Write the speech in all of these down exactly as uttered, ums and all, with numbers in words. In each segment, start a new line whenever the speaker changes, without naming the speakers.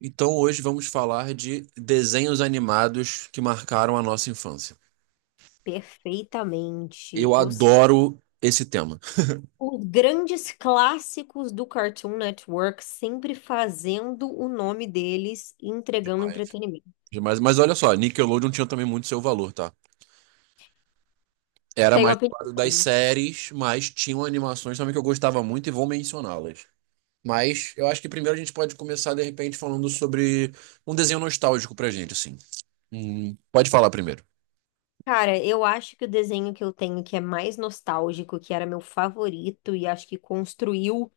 Então hoje vamos falar de desenhos animados que marcaram a nossa infância.
Perfeitamente.
Eu
Os,
adoro esse tema.
os grandes clássicos do Cartoon Network sempre fazendo o nome deles e entregando
Demais.
entretenimento.
Demais. Mas olha só, Nickelodeon tinha também muito seu valor, tá? Era
Tenho
mais do lado das
opinião.
séries, mas tinham animações também que eu gostava muito e vou mencioná-las. Mas eu acho que primeiro a gente pode começar, de repente, falando sobre um desenho nostálgico pra gente, assim. Hum, pode falar primeiro.
Cara, eu acho que o desenho que eu tenho que é mais nostálgico, que era meu favorito e acho que construiu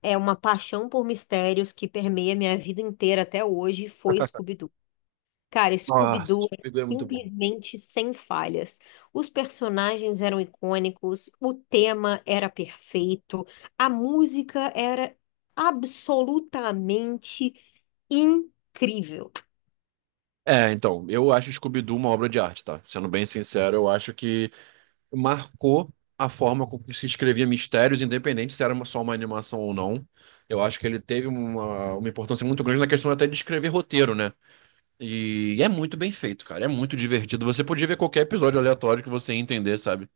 é uma paixão por mistérios que permeia minha vida inteira até hoje, foi Scooby-Doo. Cara,
Nossa,
Scooby-Doo é
Scooby-Doo é muito bom.
simplesmente sem falhas. Os personagens eram icônicos, o tema era perfeito, a música era absolutamente incrível.
É, então, eu acho Scooby-Doo uma obra de arte, tá? Sendo bem sincero, eu acho que marcou a forma como se escrevia mistérios, independente se era uma- só uma animação ou não. Eu acho que ele teve uma, uma importância muito grande na questão até de escrever roteiro, né? E é muito bem feito, cara. É muito divertido. Você podia ver qualquer episódio aleatório que você ia entender, sabe?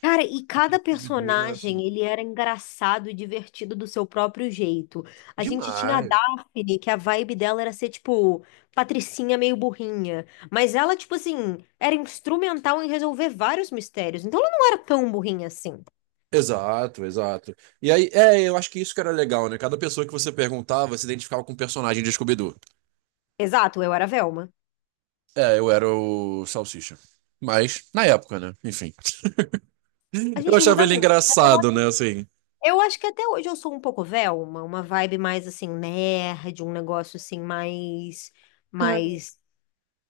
Cara, e
O
cada
Scooby-Doo é assim,
personagem, ele era engraçado e divertido do seu próprio jeito. A gente tinha a
demais.
Daphne, que a vibe dela era ser, tipo, patricinha meio burrinha. Mas ela, tipo assim, era instrumental em resolver vários mistérios. Então ela não era tão burrinha assim.
Exato, exato. E aí, é, eu acho que isso que era legal, né? Cada pessoa que você perguntava se identificava com um personagem de Scooby-Doo.
Exato, eu era Velma.
É, eu era o Salsicha. Mas, na época, né? Enfim.
A
Eu
gente
achava
muda
ele
muito. Mas Eu
engraçado,
a-
né? Assim.
eu acho que até hoje eu sou um pouco Velma, uma vibe mais assim, nerd, um negócio assim, mais, mais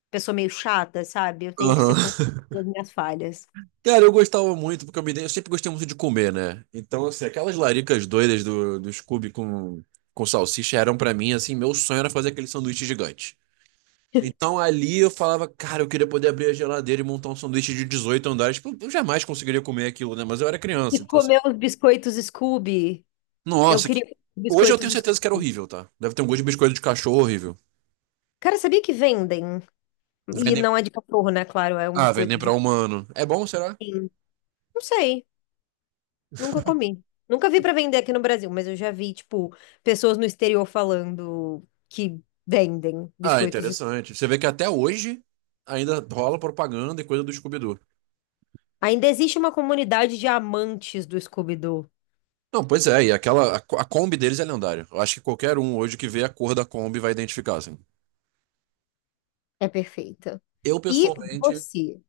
pessoa meio chata, sabe? Eu tenho que
Aham.
ser com as minhas falhas.
Cara, eu gostava muito, porque eu, me dei- eu sempre gostei muito de comer, né? Então, assim, aquelas laricas doidas do, do Scooby com, com salsicha eram pra mim, assim, meu sonho era fazer aquele sanduíche gigante. Então ali eu falava, cara, eu queria poder abrir a geladeira e montar um sanduíche de dezoito andares. Tipo, eu jamais conseguiria comer aquilo, né? Mas eu era
E
criança, então assim.
comer os biscoitos Scooby. Eu
Nossa, que-
queria os
hoje eu
biscoitos
tenho certeza que era
Scooby.
horrível, tá? Deve ter um gosto de biscoito de cachorro horrível.
Cara, sabia que vendem? E
Vendem.
não é de cachorro, né? Claro, é um
Ah, vendem
biscoito
pra
de.
humano. É bom, será?
Não sei, nunca comi. Nunca vi pra vender aqui no Brasil, mas eu já vi, tipo, pessoas no exterior falando que vendem
Ah,
biscoitos.
interessante. Você vê que até hoje ainda rola propaganda e coisa do Scooby-Doo.
Ainda existe uma comunidade de amantes do Scooby-Doo.
Não, pois é, e aquela, a, co- a Kombi deles é lendária. Eu acho que qualquer um hoje que vê a cor da Kombi vai identificar, assim.
É perfeita.
Eu,
E
pessoalmente,
você?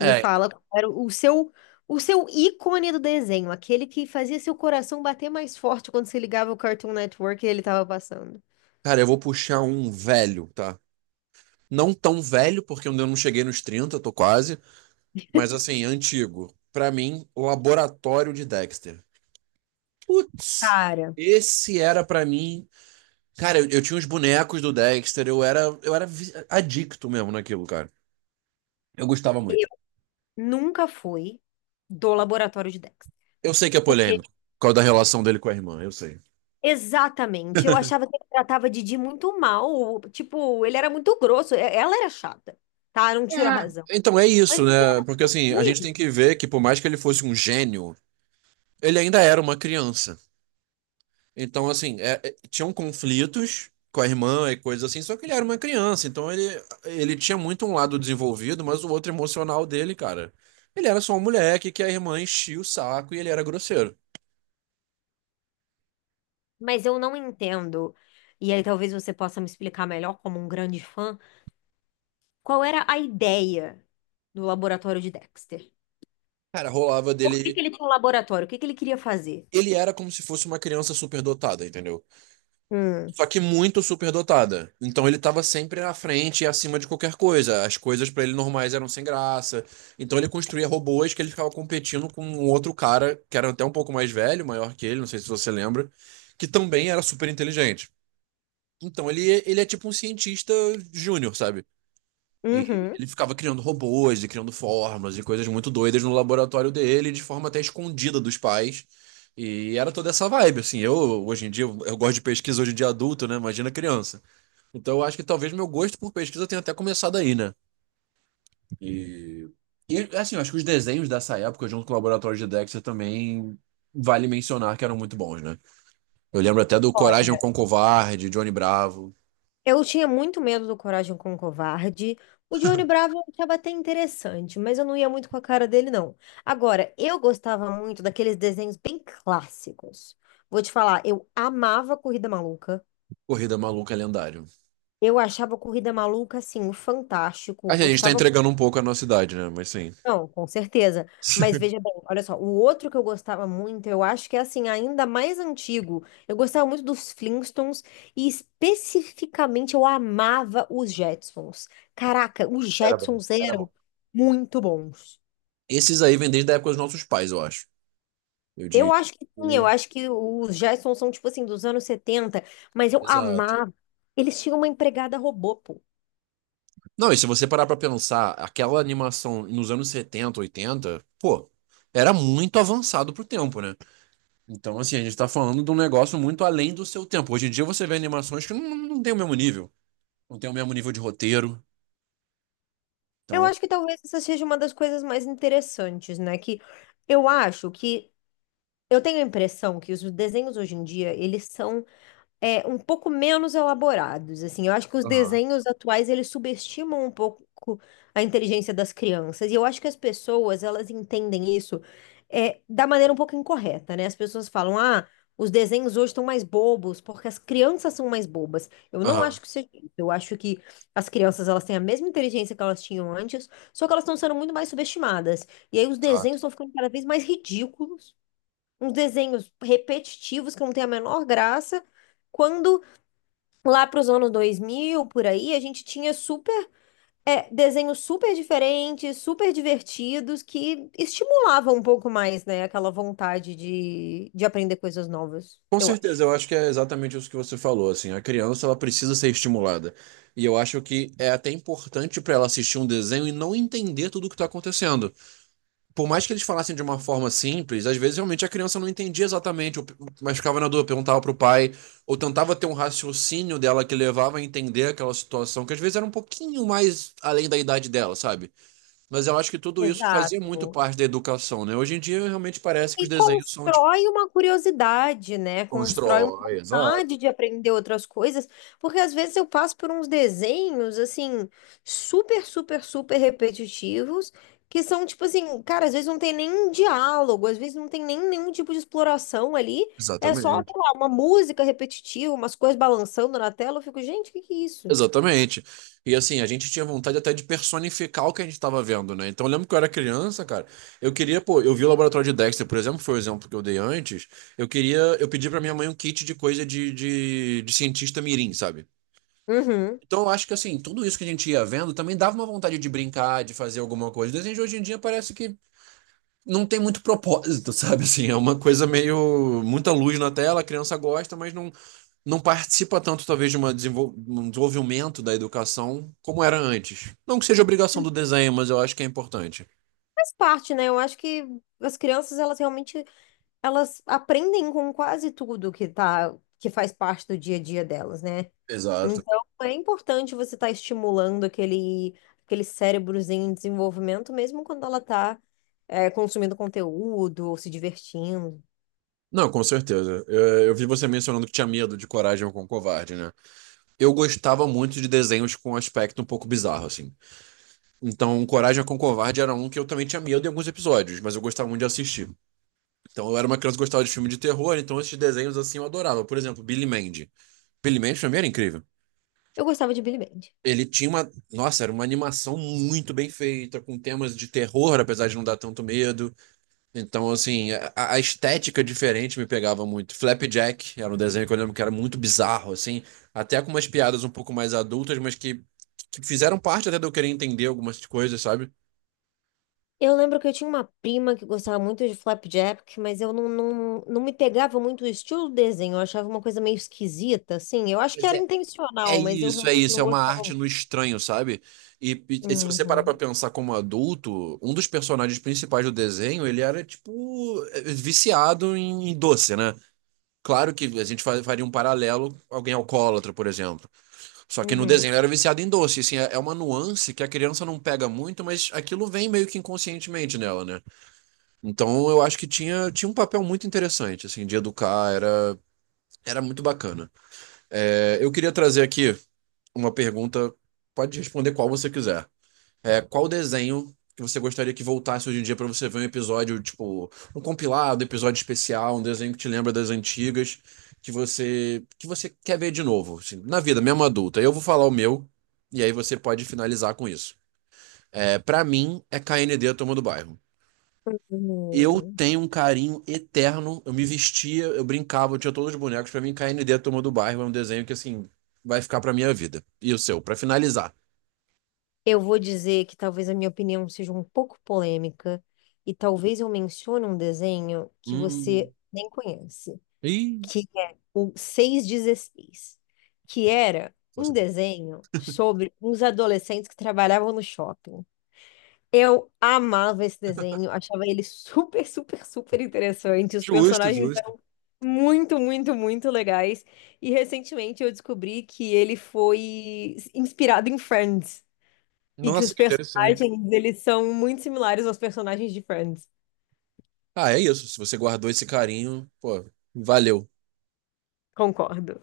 Me
é,
fala qual era o seu, o seu ícone do desenho, aquele que fazia seu coração bater mais forte quando você ligava o Cartoon Network e ele estava passando.
cara, eu vou puxar um velho, tá? Não tão velho, porque eu ainda não cheguei nos trinta, tô quase, mas assim, antigo. Pra mim, Laboratório de Dexter. Putz,
Cara,
esse era pra mim. Cara, eu, eu tinha os bonecos do Dexter, eu era, eu era vi- adicto mesmo naquilo, cara. Eu gostava muito.
nunca foi do laboratório de Dexter.
Eu sei que é
Porque,
polêmico, por causa da relação dele com a irmã, eu sei.
exatamente, eu achava que ele tratava Didi muito mal. ou, Tipo, ele era muito grosso. e- Ela era chata, tá? Não tiro a razão.
Então é
Mas
isso,
ele
né?
era
Porque assim, a gente tem
ruim.
que ver que por mais que ele fosse um gênio, ele ainda era uma criança. Então, assim, é- é- tinham conflitos com a irmã e coisas assim, só que ele era uma criança. Então ele, ele tinha muito um lado desenvolvido, mas o outro emocional dele, cara. Ele era só um moleque que a irmã enchia o saco e ele era grosseiro.
Mas eu não entendo, e aí talvez você possa me explicar melhor, como um grande fã, qual era a ideia do laboratório de Dexter?
Cara, rolava
Por que que
dele.
ele tinha um laboratório? O que que ele queria fazer?
Ele era como se fosse uma criança superdotada, entendeu?
Hum.
Só que muito superdotada. Então ele estava sempre à frente e acima de qualquer coisa. As coisas para ele normais eram sem graça. Então ele construía robôs que ele ficava competindo com um outro cara que era até um pouco mais velho, maior que ele, não sei se você lembra, que também era super inteligente. Então ele, ele é tipo um cientista júnior, sabe? E
Uhum.
ele ficava criando robôs e criando formas e coisas muito doidas no laboratório dele, de forma até escondida dos pais. E era toda essa vibe, assim. Eu, hoje em dia, eu eu gosto de pesquisa hoje em dia adulto, né? Imagina criança. Então eu acho que talvez meu gosto por pesquisa tenha até começado aí, né? E, e assim, eu acho que os desenhos dessa época, junto com o Laboratório de Dexter, também vale mencionar que eram muito bons, né? Eu lembro até do Coragem
Olha,
com Covarde, Johnny Bravo,
eu tinha muito medo do Coragem com o Covarde. O Johnny Bravo eu achava até interessante, mas eu não ia muito com a cara dele, não. Agora, eu gostava muito daqueles desenhos bem clássicos. Vou te falar, eu amava Corrida Maluca.
Corrida Maluca Lendário.
Eu achava Corrida Maluca, assim, fantástico.
Acho que a gente tá
Gostava.
entregando um pouco a nossa idade, né? Mas sim.
Não, com certeza. Mas veja bem, olha só, o outro que eu gostava muito, eu acho que é assim, ainda mais antigo. Eu gostava muito dos Flintstones e especificamente eu amava os Jetsons. Caraca, os
Era bom,
Jetsons
era
eram
bom.
muito bons.
Esses aí vêm desde a época dos nossos pais, eu acho. Eu
Eu
digo.
acho que sim, eu acho que os Jetsons são tipo assim dos anos setenta, mas eu
Exato.
amava. Eles tinham uma empregada robô, pô.
Não, e se você parar pra pensar, aquela animação nos anos setenta, oitenta, pô, era muito avançado pro tempo, né? Então, assim, a gente tá falando de um negócio muito além do seu tempo. Hoje em dia você vê animações que não, não tem o mesmo nível. Não tem o mesmo nível de roteiro.
Eu
Então.
acho que talvez essa seja uma das coisas mais interessantes, né? Que eu acho que eu tenho a impressão que os desenhos hoje em dia, eles são é, um pouco menos elaborados, assim. Eu acho que os
Aham,
desenhos atuais, eles subestimam um pouco a inteligência das crianças. E eu acho que as pessoas, elas entendem isso é, da maneira um pouco incorreta, né? As pessoas falam, ah, os desenhos hoje estão mais bobos porque as crianças são mais bobas. Eu não
aham,
acho que seja isso. Eu acho que as crianças, elas têm a mesma inteligência que elas tinham antes, só que elas estão sendo muito mais subestimadas. E aí os desenhos
exato.
estão ficando cada vez mais ridículos, uns desenhos repetitivos que não tem a menor graça. Quando lá para os anos dois mil por aí, a gente tinha super é, desenhos super diferentes, super divertidos, que estimulavam um pouco mais, né, aquela vontade de, de aprender coisas novas,
Com
eu acho.
certeza, eu acho que é exatamente isso que você falou, assim, a criança ela precisa ser estimulada. E eu acho que é até importante pra ela assistir um desenho e não entender tudo o que tá acontecendo. Por mais que eles falassem de uma forma simples, às vezes realmente a criança não entendia exatamente, ou- mas ficava na dúvida, perguntava pro pai, ou tentava ter um raciocínio dela que levava a entender aquela situação, que às vezes era um pouquinho mais além da idade dela, sabe? Mas eu acho que tudo isso fazia muito
Exato.
parte da educação, né? Hoje em dia realmente parece que os
E
desenhos são tipo.
constrói uma curiosidade, né? Constrói uma
Constrói,
vontade
exato.
de aprender outras coisas, porque às vezes eu passo por uns desenhos, assim, super, super, super repetitivos, que são tipo assim, cara, às vezes não tem nem diálogo, às vezes não tem nem nenhum tipo de exploração ali, é só,
Exatamente.
sei lá, uma música repetitiva, umas coisas balançando na tela, eu fico, gente, o que que é isso?
Exatamente. E assim, a gente tinha vontade até de personificar o que a gente estava vendo, né? Então, eu lembro que eu era criança, cara. Eu queria, pô, eu vi o laboratório de Dexter, por exemplo, foi o exemplo que eu dei antes. Eu queria, eu pedi pra minha mãe um kit de coisa de, de, de cientista mirim, sabe?
Uhum.
Então, eu acho que assim, tudo isso que a gente ia vendo também dava uma vontade de brincar, de fazer alguma coisa. O desenho de hoje em dia parece que não tem muito propósito, sabe? Assim, é uma coisa meio muita luz na tela, a criança gosta, mas não não participa tanto, talvez, de uma desenvol- um desenvolvimento da educação como era antes. Não que seja obrigação do desenho, mas eu acho que é importante.
Faz parte, né? Eu acho que as crianças, elas realmente elas aprendem com quase tudo que tá, que faz parte do dia a dia delas, né?
Exato.
Então, é importante você estar estimulando aquele, aquele cérebrozinho em desenvolvimento, mesmo quando ela tá, é, consumindo conteúdo ou se divertindo.
Não, com certeza. Eu, eu vi você mencionando que tinha medo de Coragem com o Covarde, né? Eu gostava muito de desenhos com um aspecto um pouco bizarro, assim. Então, Coragem com o Covarde era um que eu também tinha medo em alguns episódios, mas eu gostava muito de assistir. Então, eu era uma criança que gostava de filme de terror, então esses desenhos, assim, eu adorava. Por exemplo, Billy Mandy. Billy Mandy, pra mim, era incrível.
Eu gostava de Billy Band.
Ele tinha uma. Nossa, era uma animação muito bem feita, com temas de terror, apesar de não dar tanto medo. Então, assim, a, a estética diferente me pegava muito. Flapjack era um desenho que eu lembro que era muito bizarro, assim, até com umas piadas um pouco mais adultas, mas que, que fizeram parte até de eu querer entender algumas coisas, sabe?
Eu lembro que eu tinha uma prima que gostava muito de Flapjack, mas eu não, não, não me pegava muito o estilo do desenho. Eu achava uma coisa meio esquisita, assim. Eu acho que
Pois
era
é. É
intencional, mas eu
isso, é
realmente
isso, é
não
uma
gostava
arte no
muito.
estranho, sabe? E, e- e se você parar pra
Uhum,
pensar como adulto, um dos personagens principais do desenho, ele era tipo eh, viciado em, em doce, né? Claro que a gente fa- faria um paralelo, alguém alcoólatra, por exemplo. Só que no desenho
uhum.
ele era viciado em doce. Assim, é é uma nuance que a criança não pega muito, mas aquilo vem meio que inconscientemente nela, né? Então eu acho que tinha, tinha um papel muito interessante, assim, de educar, era, era muito bacana. É, eu queria trazer aqui uma pergunta, pode responder qual você quiser. É, qual desenho que você gostaria que voltasse hoje em dia para você ver um episódio, tipo, um compilado, episódio especial, um desenho que te lembra das antigas, que você que você quer ver de novo, assim, na vida, mesmo adulta. Eu vou falar o meu e aí você pode finalizar com isso. É, para mim é K N D a Turma do Bairro. Eu
Uhum.
tenho um carinho eterno, eu me vestia, eu brincava, eu tinha todos os bonecos. Para mim K N D a Turma do Bairro é um desenho que assim vai ficar para minha vida. E o seu, para finalizar.
Eu vou dizer que talvez a minha opinião seja um pouco polêmica e talvez eu mencione um desenho que você
Hum.
nem conhece,
Ih,
que é o seiscentos e Dezesseis, que era um desenho sobre uns adolescentes que trabalhavam no shopping. Eu amava esse desenho, achava ele super, super, super interessante. Os
justo,
personagens
justo.
eram muito, muito, muito legais. E recentemente eu descobri que ele foi inspirado em Friends. E que os
Nossa, que interessante.
personagens, eles são muito similares aos personagens de Friends.
Ah, é isso. Se você guardou esse carinho, pô, valeu.
Concordo.